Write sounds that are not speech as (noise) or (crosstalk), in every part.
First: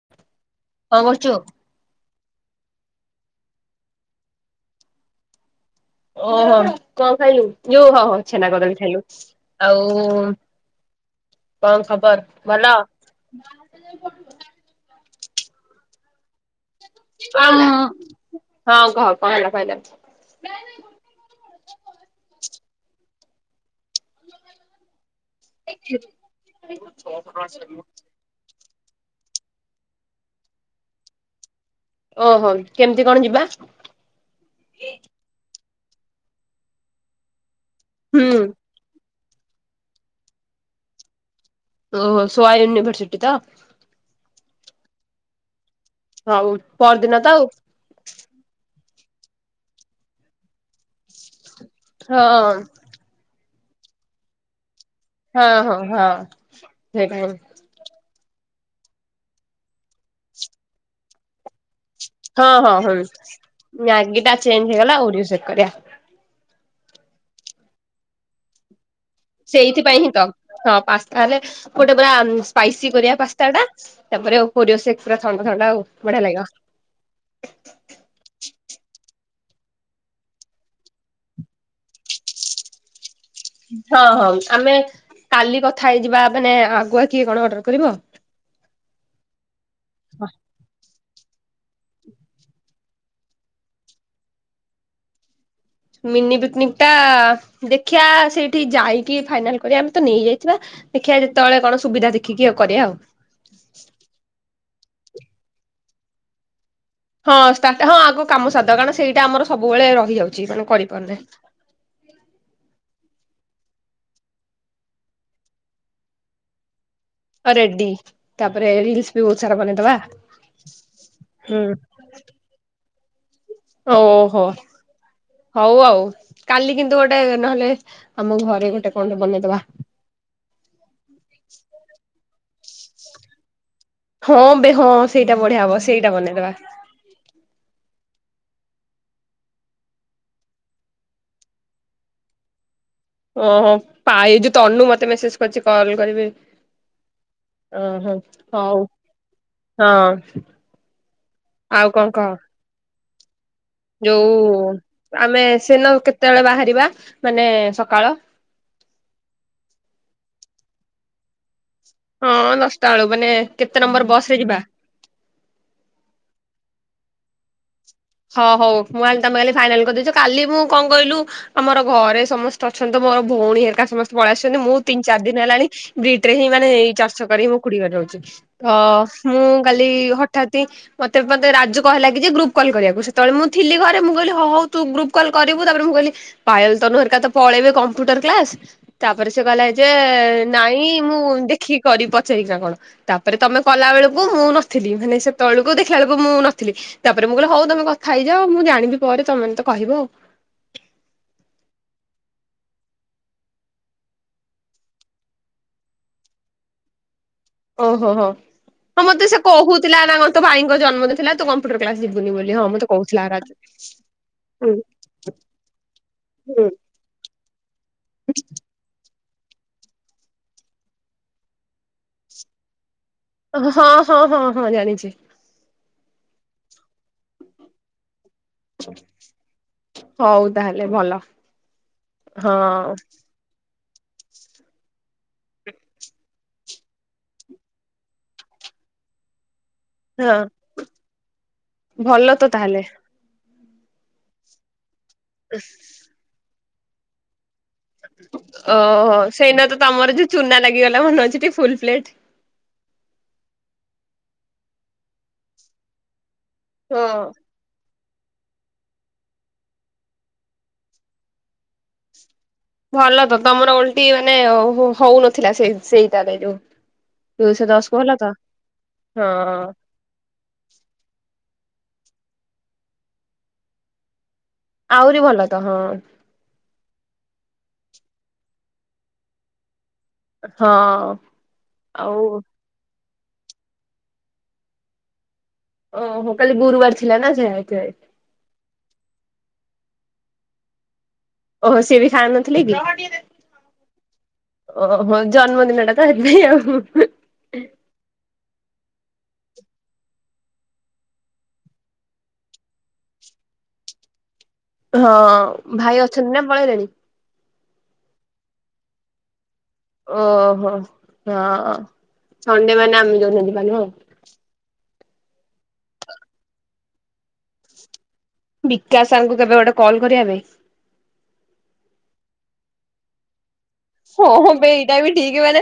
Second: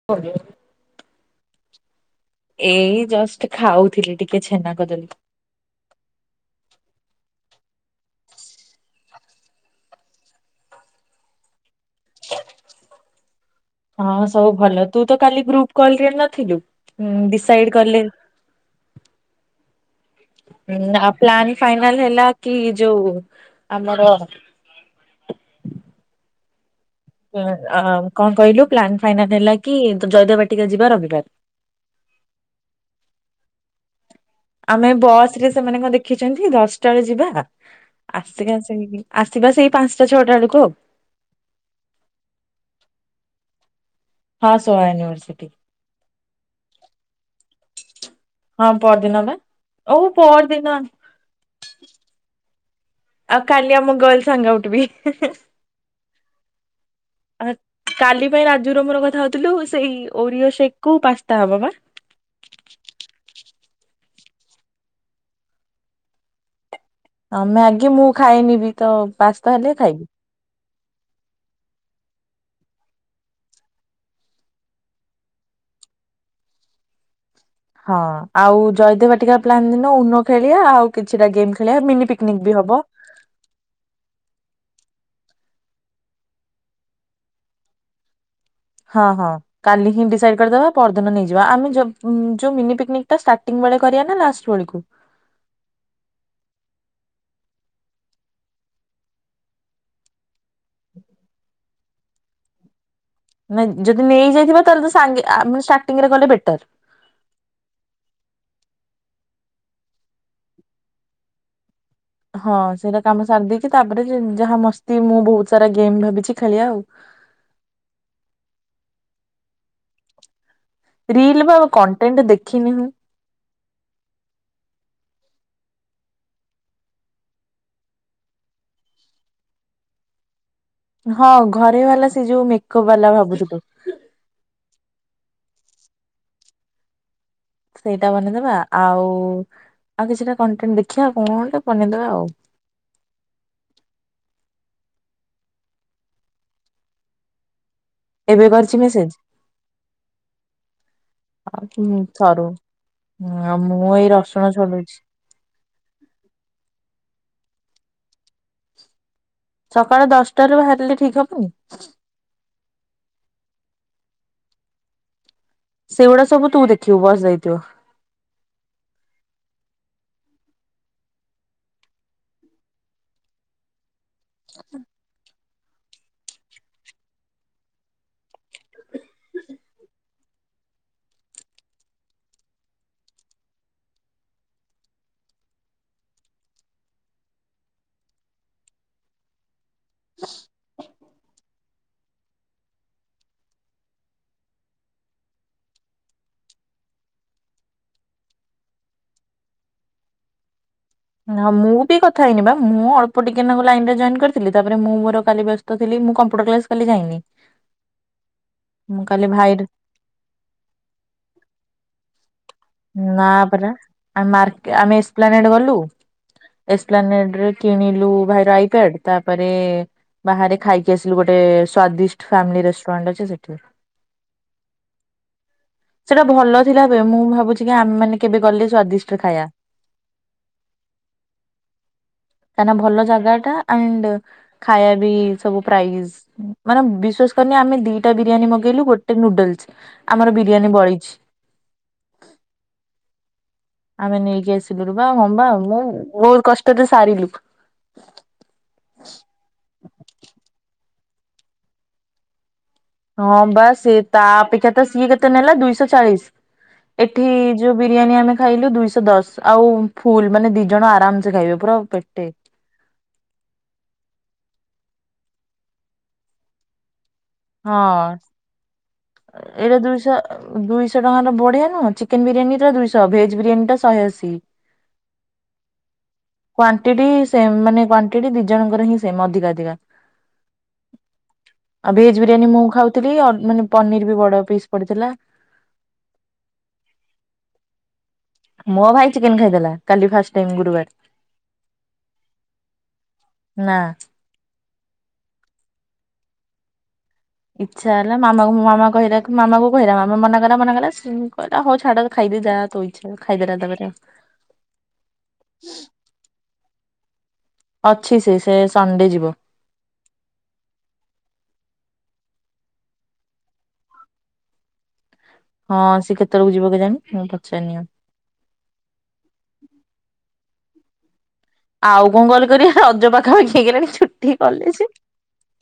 (unintelligible) କଣ କରୁଚୁ? ଏଇ ଜଷ୍ଟ ଖାଉଥିଲି ଟିକେ ଛେନା କଦଳୀ। ଓହୋ କଣ ଖାଇଲୁ ଯଉ ହଁ ହଁ ଛେନା କଦଳୀ ଖାଇଲୁ ଆଉ କଣ ଖବର ଭଲ? ହଁ ସବୁ ଭଲ ତୁ ତ କାଲି ଗ୍ରୁପ୍ କଲ୍ ରେ ନଥିଲୁ। ହୁଁ ଡିସାଇଡ କଲେ ହଁ କହ କଣ ହେଲା କହିଲା। ହଁ ଆଉ ପ୍ଲାନ୍ ଫାଇନାଲ ହେଲା କି ଯୋଉ ଆମର ଆ ଛ କଣ କହିଲୁ ପ୍ଲନ୍ ଫାଇନାଲ ହେଲା କି ଜୟଦେବାଟିକା ଯିବା ରବିବାର୍। ଓହୋ କେମିତି କଣ ଯିବା? ଆମେ ବସ୍ ରେ ସେମାନଙ୍କ ଦେଖିଛନ୍ତି ଦଶଟା ବେଳେ ଯିବା ହୁଁ ଆସିକି ସେ ଆସିବା ସେଇ ପାଞ୍ଚଟା ଛଅଟା ବେଳକୁ ଆଉ। ଓହୋ ସୋହାୟୁନିଭର୍ସିଟି ତ। ହଁ ସୋହଳାୟୁନର୍ସିଟି। ହଉ ପହ ଦିନ ତ ଆଉ। ହଁ ପହଦିନ ବା ଓ ପହଦିନ। ହଁ। ଆଉ କାଲି ଆମ ଗର୍ଲ ସାଙ୍ଗ ଉଠିବି। ହଁ ହଁ ହଁ ସେଟା। ଆ କାଲି ପାଇଁ ରାଜୁର ମୋର କଥା ହଉଥିଲୁ ସେଇ ଓରିଓ ସେଖ କୁ ପାସ୍ତା ହବା ବା। ହଁ ହଁ ହଁ ମଗି ଟା ଚେଞ୍ଜ ହେଇଗଲା ଓଡି ସେ କରିବା। ହ ମ୍ୟାଗି ମୁଁ ଖାଇନିବି ତ ପାସ୍ତା ହେଲେ ସେଇଥିପାଇଁ ଖାଇବି। ହିଁ ତ ହଁ ପାସ୍ତା ହେଲେ ଗୋଟେ ପୁରା ସ୍ପାଇସି କରିବା ପାସ୍ତା ଟା ତାପରେ ପରିବ ସେ ପୁରା ଥଣ୍ଡା ଥଣ୍ଡା ଆଉ ବଢିଆ ଲାଗିବ। (inaudible) (inaudible) ହଁ ଆଉ ଜୟଦେବା ଟିକା ପ୍ଲାନ ଦିନ ଉନ ଖେଳିବା ଆଉ କିଛିଟା ଗେମ୍ ଖେଳିବା ମିନି ପିକନିକ ବି ହବ। ହଁ ହଁ ଆମେ କାଲି କଥା ହେଇଯିବା ମାନେ ଆଗୁଆ କିଏ କଣ ଅର୍ଡର କରିବ। ହଁ ହଁ। କାଲି ହିଁ ଡିସାଇଡ କରିଦବା ପରଦିନ ନେଇଯିବା ଆମେ ଯୋଉ ମିନି ପିକା ଷ୍ଟାର୍ ବେଳେ କରିବା ଲାଷ୍ଟ ବେଳକୁ। ମିନି ପିକନିକ ଟା ଦେଖିବା ସେଇଠି ଯାଇକି ଫାଇନାଲ କରିବା ଆମେ ତ ନେଇଯାଇଥିବା। ଦେଖିବା ଯେତେବେଳେ କଣ ସୁବିଧା ଦେଖିକି ଆଉ କରିବା ଆଉ ନାଇ ଯଦି ନେଇଯାଇଥଥିବା ତାହେଲେ ସାଙ୍ଗେ ଆ ଷ୍ଟାର୍ଟିଂ ରେ ଗଲେ ବେଟର। ହଁ ହଁ ଆଗ କାମ ସାଧ କାରଣ ସେଇଟା ଆମର ସବୁବେଳେ ରହିଯାଉଛି ମାନେ କରିପାରୁନାହିଁ। ହଁ ସେଇଟା କାମ ସାରି ଦେଇେଇକି ତାପରେ ଯାହା ମସ୍ତି ମୁଁ ବହୁତ ସାରା ଗେମ୍ ଭାବିଛି ଖେଳିବା ଆଉ ରେଡଡି ତାପରେ ରିଲସ ବି ବହୁତ ସାରା ବନେଇଦବା। ରିଲ୍ ବା ହୁଁ କଣ୍ଟେଣ୍ଟ ଦେଖିନି। ଓହୋ ହଉ ଆଉ କାଲି କିନ୍ତୁ ଗୋଟେ ନହେଲେ ଆମ ଘରେ ଗୋଟେ କଣ ବନେଇଦବା? ହଁ ଘରେ ବାଲା ସେ ଯୋଉ ମେକଅପ୍ ବାଲା ଭାବୁଛୁ ତ ହଁ ବେ ହଁ ସେଇଟା ବଢିଆ ହବ ସେଇଟା ବନେଇଦବା। ସେଇଟା ବନେଇଦବା ଆଉ ଆଉ କିଛିଟା କଣ୍ଟେଣ୍ଟ ଦେଖିବା କଣ ବନେଇଦବା ଆଉ ଓହୋ ପା ଏ ଯୋଉ ତନୁ ମତେ ମେସେଜ କରିଛି କଲ କରିବି ଓ ହ ଏବେ କରିଛି ହଉ ମେସେଜ ହଁ ହୁଁ ଆଉ କଣ କହ? ସରୁ ହଁ ଆଉ ମୁଁ ଏଇ ଯୋଉ ରସୁଣ ଛାଡ଼ଉଛି। ଆମେ ସେନ କେତେବେଳେ ବାହାରିବା ମାନେ ସକାଳ। ସକାଳ ଦଶଟା ରୁ ବାହାରିଲେ ଠିକ ହବ ଆଉ ହଁ ଦଶଟା ବେଳୁ ମାନେ କେତେ ନମ୍ବର ବସ ରେ ଯିବା। ସେଇଗୁଡା ସବୁ ତୁ ଦେଖିବୁ ବସ ଦେଇଥିବ। ହଁ ହଉ ମୁଁ କହଲି ତମେ କାଲି ଫାଇନାଲ କରିଦେଇଛ କାଲି ମୁଁ କଣ କହିଲୁ? ଆମର ଘରେ ସମସ୍ତେ ଅଛନ୍ତି ମୋର ଭଉଣୀ ହେରିକା ସମସ୍ତେ। ପଳେଇ ଆସୁଛନ୍ତି ମୁଁ ତିନି ଚାରି ଦିନ ହେଲାଣି ବ୍ରିଟ ରେ ହିଁ ମାନେ ଚାଷ କରି ମୁଁ ଖୁଡିବ ରହୁଛି ତ ମୁଁ କାଲି ହଠାତ୍ ମତେ ରାଜୁ କହ ଲାଗି ଯେ ଗ୍ରୁପ କଲ କରିବାକୁ। ସେତେବେଳେ ମୁଁ ଥିଲି ଘରେ ମୁଁ କହିଲି ହଉ ହଉ ତୁ ଗ୍ରୁପ କଲ କରିବୁ ତାପରେ ମୁଁ କହିଲି ପାହଲ ତରା ତ ପଳେଇବେ କମ୍ପ୍ୟୁଟର କ୍ଲାସ ତାପରେ ସେ କ ଯେ ନାଇଁ ମୁଁ ଦେଖିକି କରିି ପଚାରିକିନା କଣ? ତାପରେ ତମେ କଲା ବେଳକୁ ମୁଁ ନଥିଲି ମାନେ ସେତେବେଳକୁ ଦେଖିଲ ବଳକୁ ମୁଁ ନଥିଲି ତାପରେ ମୁଁ କହିଲି ହଉ ତମେ କଥା ହେଇଯାଅ ମୁଁ ଜାଣିବି ପରେ ତମେ ତ କହିବ ଆଉ। ହଁ ମୁଁ ବି କଥା ହେଇନ ବା ମୁଁ ଅଳ୍ପ ଟିକେ ଲାଇନ ରେ ଜଏନ କରିଥିଲି ତାପରେ ମୁଁ ମୋର କାଲି ଥିଲ ମୁଁ କମ୍ପୁଟର କ୍ଲାସ କାଲି ଯାଇନି। ଓହୋ ହୋ ମୁଁ ହଉ କାଲି ମତେ ସେ ଭାଇର କହୁ ଥିଲା ନାର ତ ଭାଇଙ୍କ ଜନ୍ମଦିନଥିଲା ତ କମ୍ପୁଟର କ୍ଲାସ ଯିବୁନି ବୋଲି ହଁ ମୁ ନା ପରା ଆମେ ଏକସେପ୍ଲାଣ୍ଟ ଗଲୁ। ହୁଁ ଏସପ୍ଲାନେଡ ରେ କିଣିଲୁ ଭାଇର ଆଇକାଡ। ତାପରେ ବାହାରେ ଖାଇକି ଆସିଲୁ ଗୋଟେ ସ୍ଵାଦିଷ୍ଟ ଫାମିଲି ରେଷ୍ଟୁରାଣ୍ଟ ଅ ସେଠି। ହଁ ହଁ ହଁ ହଁ ଜାଣିଛି। ସେଟା ଭଲ ଥିଲା ଏବେ ମୁଁ ଭାବୁଛି କି ଆମେ ମାନେ କେବେ ଗଲେ ସ୍ଵାଦିଷ୍ଟ ଖାଇବା। ହଉ ତାହେଲେ ଭଲ। ହଁ କାହିଁକିନା ଭଲ ଜାଗା ଟା ଆ ଖାଇବା ବି ସବୁ ପ୍ରାଇଜ। ମାନେ ବିଶ୍ଵାସ କରିନି ଆମେ ଦିଟା ବିରିୟାନୀ ମଗେଇଲୁ ଗୋଟେ ନୁଡଲସ। ଆମର ହଁ ବିରିୟାନୀ ବଳିଛି। ଭଲ ତ ତାହେଲେ ଆମେ ନେଇକି ଆସିଲୁ ରୁ ବା ମମ୍ବା ମୁଁ ବହୁତ କଷ୍ଟରେ ସାରିଲୁ। ଓହୋ ସେଇନା ତ ତମର ଯୋଉ ଚୁନା ଲାଗିଗଲା ମନେଉଛି ଟିକେ ଫୁଲ ପ୍ଲେଟ। ହଁ ବାସ ତା ଅପେକ୍ଷା ତ ସିଏ କେତେ ନେଲା ଦୁଇଶହ ଚାଳିଶ ଏଠି ହଁ ଯୋଉ ବିରିୟାନୀ ଆମେ ଖାଇଲୁ ଦୁଇଶହ ଦଶ ଆଉ ଫୁଲ ମାନେ ଦି ଜଣ ଆରାମ ସେ ଖାଇବେ ପୁରା ପେଟେ। ଭଲ ତ ତମର ଓଲଟି ମାନେ ହଉନଥିଲା ସେ ସେଇଟାରେ ଯୋଉ। ଦୁଇଶହ ହଁ ଦଶ କୁ ଭଲ ତ ହଁ। ଏଇଟା ଦୁଇଶହ ଦୁଇଶହ ଟଙ୍କାର ବଢିଆ ନୁହଁ ଚିକେନ ବିରିୟାନୀ ଟା ଦୁଇଶହ ଭେଜ ବିରିୟାନୀଟା ଶହେଅସି। ଆହୁରି ଭଲ ତ ହଁ। କ୍ୱଵଣ୍ଟି ସେମ ମାନେ କ୍ୱାଣ୍ଟି ଦି ଜଣଙ୍କର ହିଁ ସେମ ଅଧିକା ଅଧିକା। ହଁ ଭେଜ ଆଉ। ବିରିୟାନୀ ମୁଁ ଖାଉଥିଲି ମାନେ ପନିର ବି ବଡ ପିସ୍ ପଡିଥିଲା। ଓ ହୋ କାଲି ଗୁରୁବାର ଥିଲା ନା ସେ ମୋ ଭାଇ ଚିକେନ ଖାଇଦେଲା କାଲି ଫାଷ୍ଟ ଟାଇ ଗୁରୁବାର। ଓହୋ ସେ ବି ଖାଉ ନଥିଲେ କି? ନା। ଓହୋ ଜନ୍ମଦିନଟା ସେଥିପାଇଁ ଆଉ। ଇଚ୍ଛା ହେଲା ମାମା ମଁ ମାମା କହିଲେ ମାମା କହିଲା ମାମା ମନା କଲା ମନା କଲା ସେ କହିଲା ହଉ ଛାଡ। ଖାଇଦେ ଯା କହୁଛ ଖାଇଦେଲା ତା ପରେ। ହଁ ଭାଇ ଅଛନ୍ତି ନା ପଳେଇଲେଣି? ଅଛି ସେ ସେ ସଣ୍ଡେ ଯିବ। ଓହୋ ହଁ ସଣ୍ଡେ ମାନେ ଆମେ ଯଉଛନ୍ତି ମାନେ ହ ହଁ ସିଏ କେତେବେଳକୁ ଯିବ କେ ଜାଣି ମୁଁ ପଚାରିନି ଆଉ। ବିକାଶ ସାରଙ୍କୁ କେବେ ଗୋଟେ କଲ୍ କରିବାବେ। ଆଉ କଣ କଲ କରି ରଜ ପାଖାପାଖି ହେଇଗଲାଣି। ଛୁଟି ହଁ ବେ କଲେଜ। ଏଇଟା ବି ଠିକ ମାନେ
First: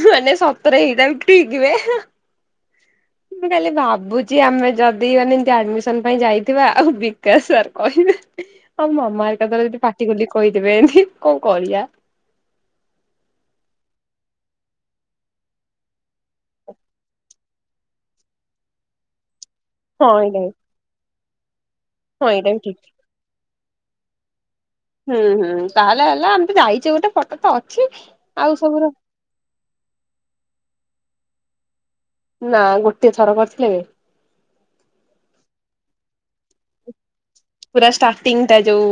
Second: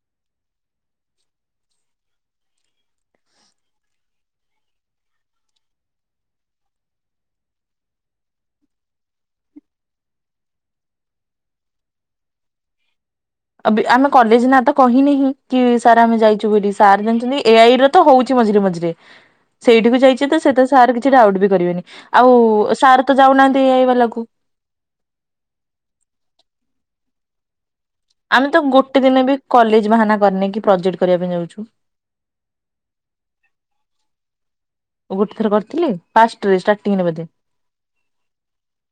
ମାନେ ସତରେ ଏଇଟା ବି ଠିକବେ। ମୁଁ ଖାଲି ଭାବୁଛି ଆମେ ଯଦି ମାନେ ଏମତି ଆଡମିସନ ପାଇଁ ଯାଇଥିବା ଆଉ ବିକାଶ ସାର କହିବେ। ଆଉ ମାମାହରିକା ଯଦି ପାଟି ଗଲି କହିଦେବେ ଏମିତି କଣ କରିବା? ଆମେ କଲେଜ ନା ତ କହିନିଁ କି ସାର୍ ଆମେ ଯାଇଛୁ ବୋଲି ସାର୍ ଜାଣିଛନ୍ତି ଏଆଇର। ତ ହଉଛିି ମଝିରେ ମଝିରେ। ସେଇଠିକୁ ହଁ ଯାଇଛି ତ ଏଇଟା ବି ସେ ତ ସାର୍ କିଛି ଡାଉଟ ବି କରିବେନି ହଁ ଆଉ ଏଇଟା ବି ଠିକ ସାର୍ ତ ଯାଉନାହାନ୍ତି ଏଇଆଇବାଲାକୁ। ହୁଁ ହୁଁ ତାହେଲେ ହେଲା ଆମେ ତ ଯାଇଛେ ଗୋଟେ ଫଟୋ ତ ଅଛି। ଆମେ ଆଉ ତ ସବୁର ଗୋଟେ ଦିନ ବି କଲେଜ ବାହାନା କରିନକି ପ୍ରୋଜେକ୍ଟ କରିବା ପାଇଁ ଯାଉଛୁ। ନା ଗୋଟିଏ ଥର କରିଥିଲେ ବେ। ଗୋଟେ ଥର କରିଥିଲେ ଫାଷ୍ଟରେ ଷ୍ଟାରଟିଙ୍ଗ ରେ ବୋଧେ। ପୁରା ଷ୍ଟାର୍ଟିଂଟା ଯୋଉ।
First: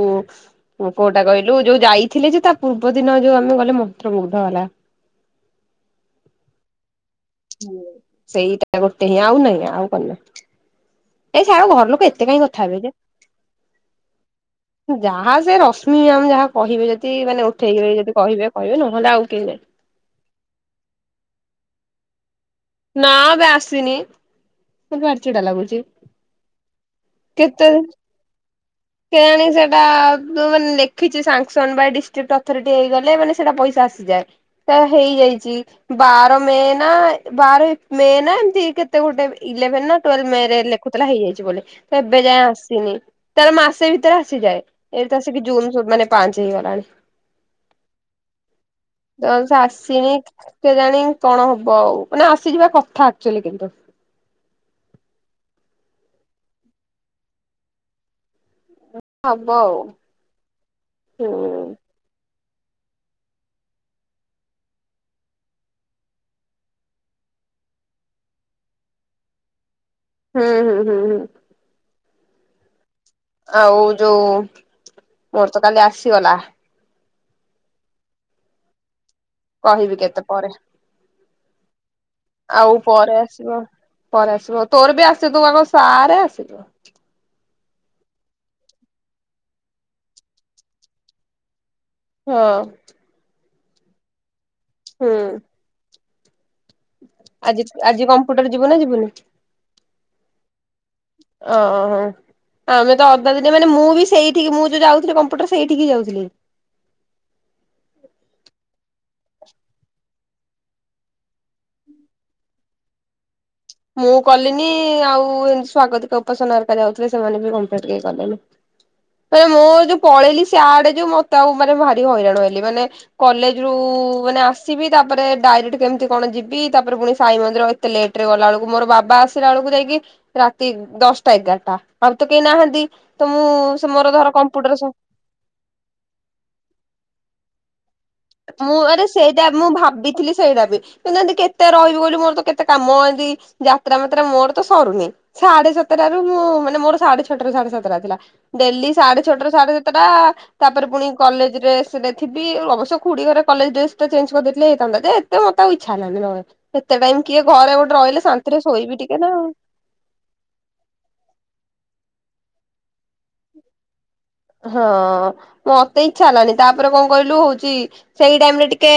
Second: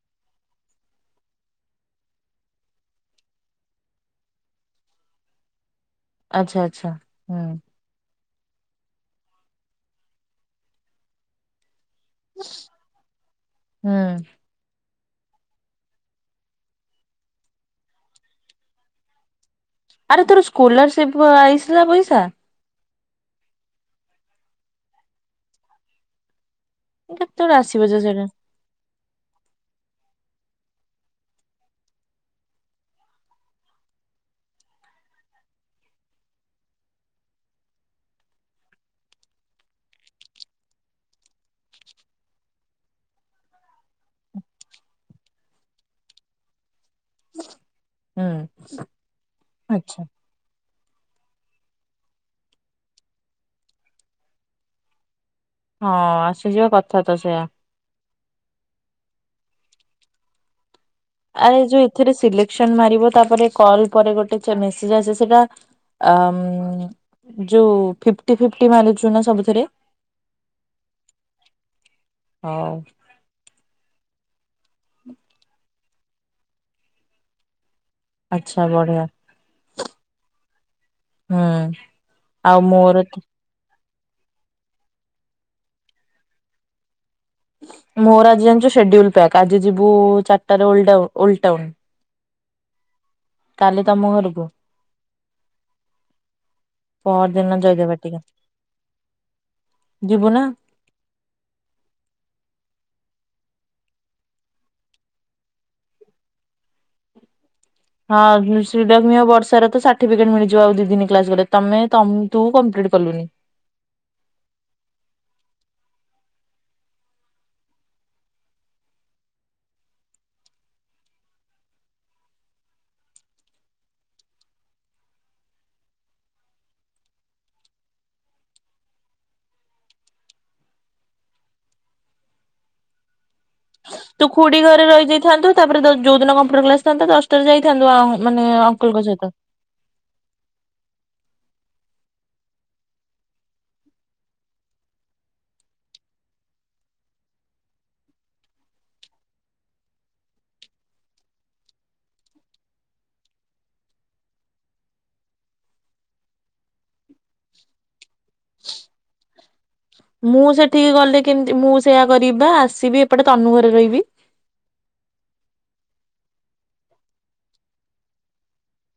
ମୁଁ କୋଉଟା କହିଲୁ ଯୋଉ ଯାଇଥିଲେ ଯେ ତା ପୂର୍ବ ଦିନ ଯୋଉ ଆମେ ଗଲେ ମନ୍ତ୍ରମୁଗ୍ଧ ହେଲା। ଆଚ୍ଛା ଆଚ୍ଛା। ହୁଁ ସେଇଟା ଗୋଟେ ହିଁ ଆଉ ନାହିଁ ଆଉ କ ଏାଇ ସିଆଡ ଘର ଲୋକ ଏତେ କାହିଁ କଥା ହେବେ ଯେ। ହୁଁ। ଯାହା ସେ ରଶ୍ମିମ ଯାହା କହିବେ ଯଦି ମାନେ ଉଠେଇକି ର ଯଦି କହିବେ କହିବେ ନହେଲେ ଆଉ କେହି ଆରେ ତୋର ସ୍କଲରସିପ ଆଇସିଲା ପଇସା? ନା ବେ ଆସିନି ଭରି ଚିଡା ଲାଗୁଛି। କେତେବେଳେ କେତେ ଆସିବ ଯେ ସେଇଟା? କେଜାଣି ସେଟା ତ ମାନେ ଲେଖିଛି ସାଙ୍ସନ ବା ଏ ଡିଷ୍ଟ୍ରିକଟ ଅଥରିଟି ହେଇଗଲେ ମାନେ ସେଟା ପଇସା ଆସିଯାଏ। ତ ହେଇଯାଇଛି ବାର ମେ ନା ବାର ମେ ନା ଏମତି କେତେ ଗୋଟେ ଇଲେଭେନ ନା ଟୁଏଲଭେ ମେ ରେ ଲେଖୁଥିଲା ହେଇଯାଇଛି ବୋଲି ତ ଏବେ ଯାଏଁ ଆସିନି। ତାର ମାସେ ଭିତରେ ଆସିଯାଏ, ଏଇ ତ ଆସିକି ଜୁନ ମାନେ ପାଞ୍ଚ ହେଇଗଲାଣି। ହୁଁ ଜ ସେ ଆଚ୍ଛା। ଆସିନି। କେଜାଣି କଣ ହବ ଆଉ ମାନେ ଆସିଯିବା କଥା ଆକ୍ଚୁଲି କିନ୍ତୁ। ହଁ ଆସିଯିବା କଥା ତ ସେଇୟା। ହବ ଆଉ ଆରେ ଯୋଉ ହୁଁ ଏଥିରେ ସିଲେକ୍ସନ ମାରିବ ତାପରେ କଲ ପରେ ଗୋଟେ ମେସେଜ ଆେ ସେଟା ଆ ଯୋଉ ଫିପ୍ଟି ଫପ୍ଟି ମାରଛୁ ନା ସବୁଥିରେ? ହୁଁ ହୁଁ ହୁଁ ହୁଁ ହଉ। ଆଉ ଯୋଉ ମୋର ତ କାଲି ଆସିଗଲା। ଆଛା ବଢ଼ିଆ କହିବି କେତେ ପରେ। ହଁ। ଆଉ ପରେ ଆସିବ ପରେ ଆସିବ ତୋର ବି ଆସିବ ତୁ ଆଗ ସାରେ ଆସିବ। ମୋର ଆଜି ଜାଣିଛୁ ସେଡ୍ୟୁଲ ପ୍ୟାକ୍ ଆଜି ଯିବୁ ଚାରିଟାରେ ଓଲଟାଡାଉନ୍ ଓଲଟାଉନ୍। ହଁ। କାଲି ତମ ଘରକୁ ହୁଁ। ପହରଦିନ ଆଜି ଜୟଦେବ ଆଜି ବାଟିକା କମ୍ପ୍ୟୁଟର ଯିବୁ ନା ଯିବୁନି? ଯିବୁ ନା? ଓ ଓ ହୋ। ଆମେ ତ ଅଧା ଦିନେ ମାନେ ମୁଁ ବି ସେଇଠିକି ମୁଁ ଯୋଉ ଯାଉଥିଲ କମ୍ପ୍ୟୁଟର ସେଇଠିକି ଯାଉଥିଲି। ହଁ (unintelligible) ବର୍ଷାର ତ ସାର୍ଟିଫିକେଟ ମିଳିଯିବ ଆଉ ଦି ଦିନି କ୍ଲାସ ଗଲେ ତମେ ତୁ କମ୍ପ୍ଲିଟ୍ କଲୁନି ମୁଁ କଲିନି ଆଉ ଏମତି ସ୍ଵାଗତିକ ଉପାସନା ଘରିକା ଯାଉଥିଲେ ସେମାନେ ବି କମ୍ପଲିଟ କେହି କଲେନି। ମାନେ ମୁଁ ଯୋଉ ପଳେଇଲି ସେଆଡେ ଯୋଉ ମତେ ଆଉ ମାନେ ଭାରି ହଇରାଣ ହେଲି ମାନେ କଲେଜ ରୁ ମାନେ ଆସିବି ତାପରେ ଡାଇରେକ୍ଟ କେମିତି କଣ ଯିବି ତାପରେ ପୁଣି ସାଇ ମନ୍ଦିର ତେ ଲେଟ ରେ ଗଲା ବେଳକୁ ମୋର ବା ଆସିଲା ବେଳକୁ ଯାଇକି ରାତି ଦଶଟା ଏଗାରଟା ଆଉ ତ କେହି ନାହାନ୍ତି ତ ମୁଁ ସେ ମୋର ଧର କମ୍ପୁଟର ଥାନ୍ତୁ ତାପରେ ଯୋଉ ଦିନ କମ୍ପ୍ୟୁଟର କ୍ଲାସ ଥାନ୍ତତା ଦଶଟାରେ ଯାଇଥାନ୍ତୁ ମାନେ ମୁଁ ଅଙ୍କଲଙ୍କ ଆରେ ସହିତ। ସେଇଟା ମୁଁ ଭାବିଥିଲି ସେଇଟା ବି। କିନ୍ତୁ ଏମତି କେତେ ରହିବି ବୋଲି ମୋର ତ କେତେ କାମ ହନ୍ତି ଯାତ୍ରା ମାତ୍ରା ମୋର ତ ସରୁନି। ସାଢେ ସାତଟରୁ ମୁଁ ମାନେ ମୋର ସାଢେ ଛଅଟାରୁ ସାଢେ ସାତଟା ଥିଲା। ଡେଲି ସାଢେ ଛଅଟାରୁ ସାଢେ ସାତଟା ତାପରେ ପୁଣି କଲେଜ ଡ୍ରେସ୍‌ରେ ଥିବି ଅବଶ୍ୟ କୁଡି ଘରେ କଲେଜ ଡ୍ରେସ ଟା ଚେନ୍ଜ କରିଦେଥିଲେ ହେଇନ୍ତା ଯେ ଏତେ ମତେ ଇଚ୍ଛା ହେଲାନି। ସେତେ ଟାଇମ କିଏ ଘରେ ଗୋଟେ ରହିଲେ ଶାନ୍ତିରେ ଶୋଇବି ଟିକେ ନାଉ। ମୁଁ ସେଠିକି ଗଲେ କେମିତି ମୁଁ ସେୟା କରିବିବା ଆସିବି ଏପଟେ ତନୁ ଘରେ ରହିବି। ହଁ ମୁଁ ମତେ ଇଚ୍ଛା ହେଲାନି ତାପରେ କଣ କହିଲୁ ହଉଛି ସେଇ ଟାଇମରେ ଟିକେ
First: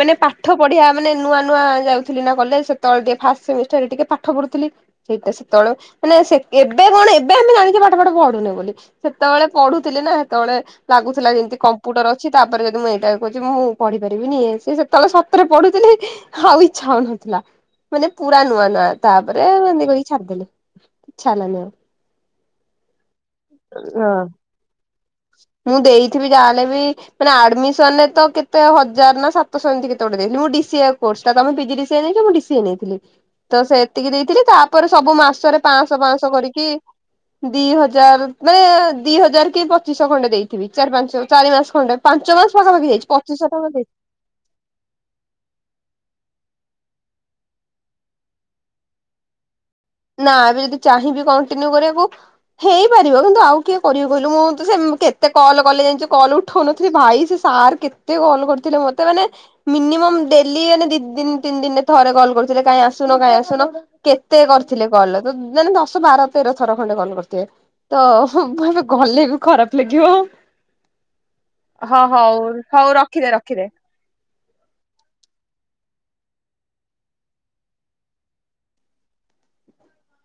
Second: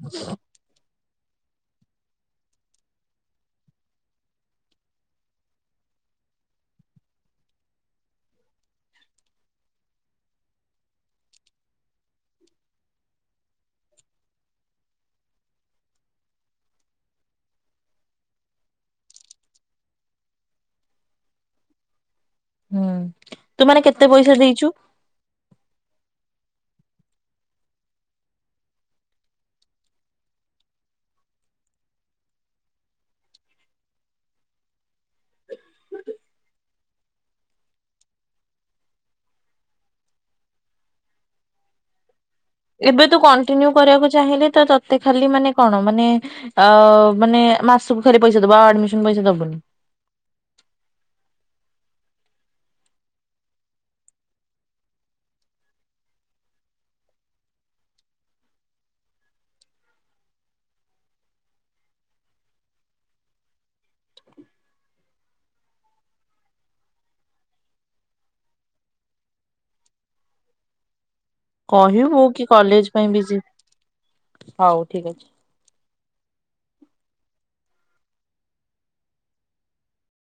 ମାନେ ପାଠ ପଢିଆ ମାନେ ନୂଆ ନୂଆ ଯାଉଥିଲି ନା କଲେଜ ସେତବେଳେ ଟିକେ ଫାଷ୍ଟ ସେମିଷ୍ଟର ରେ ଟିକେ ପାଠ ପଢୁଥିଲି। ସେଇଟା ସେତେବେଳେ ମାନେ ଏବେ କଣ ଏବେ ଆମେ ଜାଣିଛେ ପାଠ ପାଠ ପଢୁନୁ ବୋଲି ସେତେବେଳେ ପଢୁଥିଲି ନା ସେତେବେଳେ ଲାଗୁଥିଲା ଯେମତି କମ୍ପୁଟର ଅଛି ତାପରେ ଯଦି ମୁଁ ଏଇଟା କହୁଛି ମୁଁ ପଢି ପାରିବିନି ଇଏ ସେ ସେତେବେଳେ ସତରେ ପଢୁଥିଲି। ଆଉ ଇଛା ହଉନଥିଲା ମାନେ ପୁରା ନୂଆ ନୂଆ ତାପରେ ଏମିତ କରିକି ଛାଡିଦେଲି। ଇଚ୍ଛା ହେଲା ନି ଆଉ। ହୁଁ ତୁ ମାନେ ଆଉ। କେତେ ହଁ ପଇସା ଦେଇଚୁ? ମୁଁ ଦେଇଥିବି ଯାହାେଲେ ବି ମାନେ ଆଡମିସନ ରେ ତ କେତେ ହଜାର ନା ସାତଶହ ଏମିତି କେତେଗୋଟେ ଦେଇଥିଲ ମୁଁ ଡିସିଏ କୋର୍ଷ ଟା ତମେ ପ ଜି ଡି ସି ଏ ଦେଇଛ ମୁଁ ସିଏ ନେଇଥିଲି ତ ସେ ଏତିକି ଦେଇଥିଲି ତାପରେ ସବୁ ମାସରେ ପାଁଶ ପାଁଶ କରିକି ଦି ହଜାର ମାନେ ଦି ହଜାର କି ପଚିଶହ ଖଣ୍ଡେ ଦେଇଥିବି ଚାରି ପାଞ୍ଚ ଚାରି ମାସ ଖଣ୍ଡେ ପାଞ୍ଚ ମାସ ପାଖାପାଖି ଏବେ ଯାଇଛି ତୁ ପଚିଶହ ଟଙ୍କା କଣ୍ଟିନ୍ୟୁ ଦେଇଛି। କରିଆକୁ ଚାହିଁଲେ ତ ତତେ ଖାଲି ମାନେ କଣ ମାନେ? ଅ ମାନେ ମାସକୁ ଖାଲି ପଇସା ଦବ ଆଉ ଆଡମିସନ ପଇସା ଦବୁନି। ନା ଏବେ ଯଦି ଚାହିଁବି କଣ୍ଟିନ୍ୟୁ କରିଆକୁ। ହେଇପାରିବ କିନ୍ତୁ ଆଉ କିଏ କରିବି କହିଲୁ ମୁଁ ତ ସେ କେତେ କଲ୍ କଲେ ଜାଣିଛ କଲ୍ ଉଠଉନଥିଲି ଭାଇ ସେ ସାର୍ କେତେ କଲ୍ କରିଥିଲେ ମତେ ମାନେ ମିନିମମ୍ ଡେଲି ମାନେ ଦି ଦିନ ତିନି ଦିନରେ ଥରେ କଲ୍ କରୁଥିଲେ କାାଇଁ ଆସୁନ କାଇଁ ଆସୁନ। କେତେ କରିଥିଲେ କଲ ତ ମାନେ ଦଶ ବାର ତେର ଥର ଖଣ୍ଡେ କଲ୍ କରିିଥିବେ। ତ ମୁ ଏବେ ଗଲେ ବି ଖରାପ ଲାଗିବ। ହଁ କହିବୁ ହଉ କି କଲେଜ ହଉ ପାଇଁ ବି ରଖିଦେ ରଖିଦେ। ହଉ ଠିକ ଅଛି।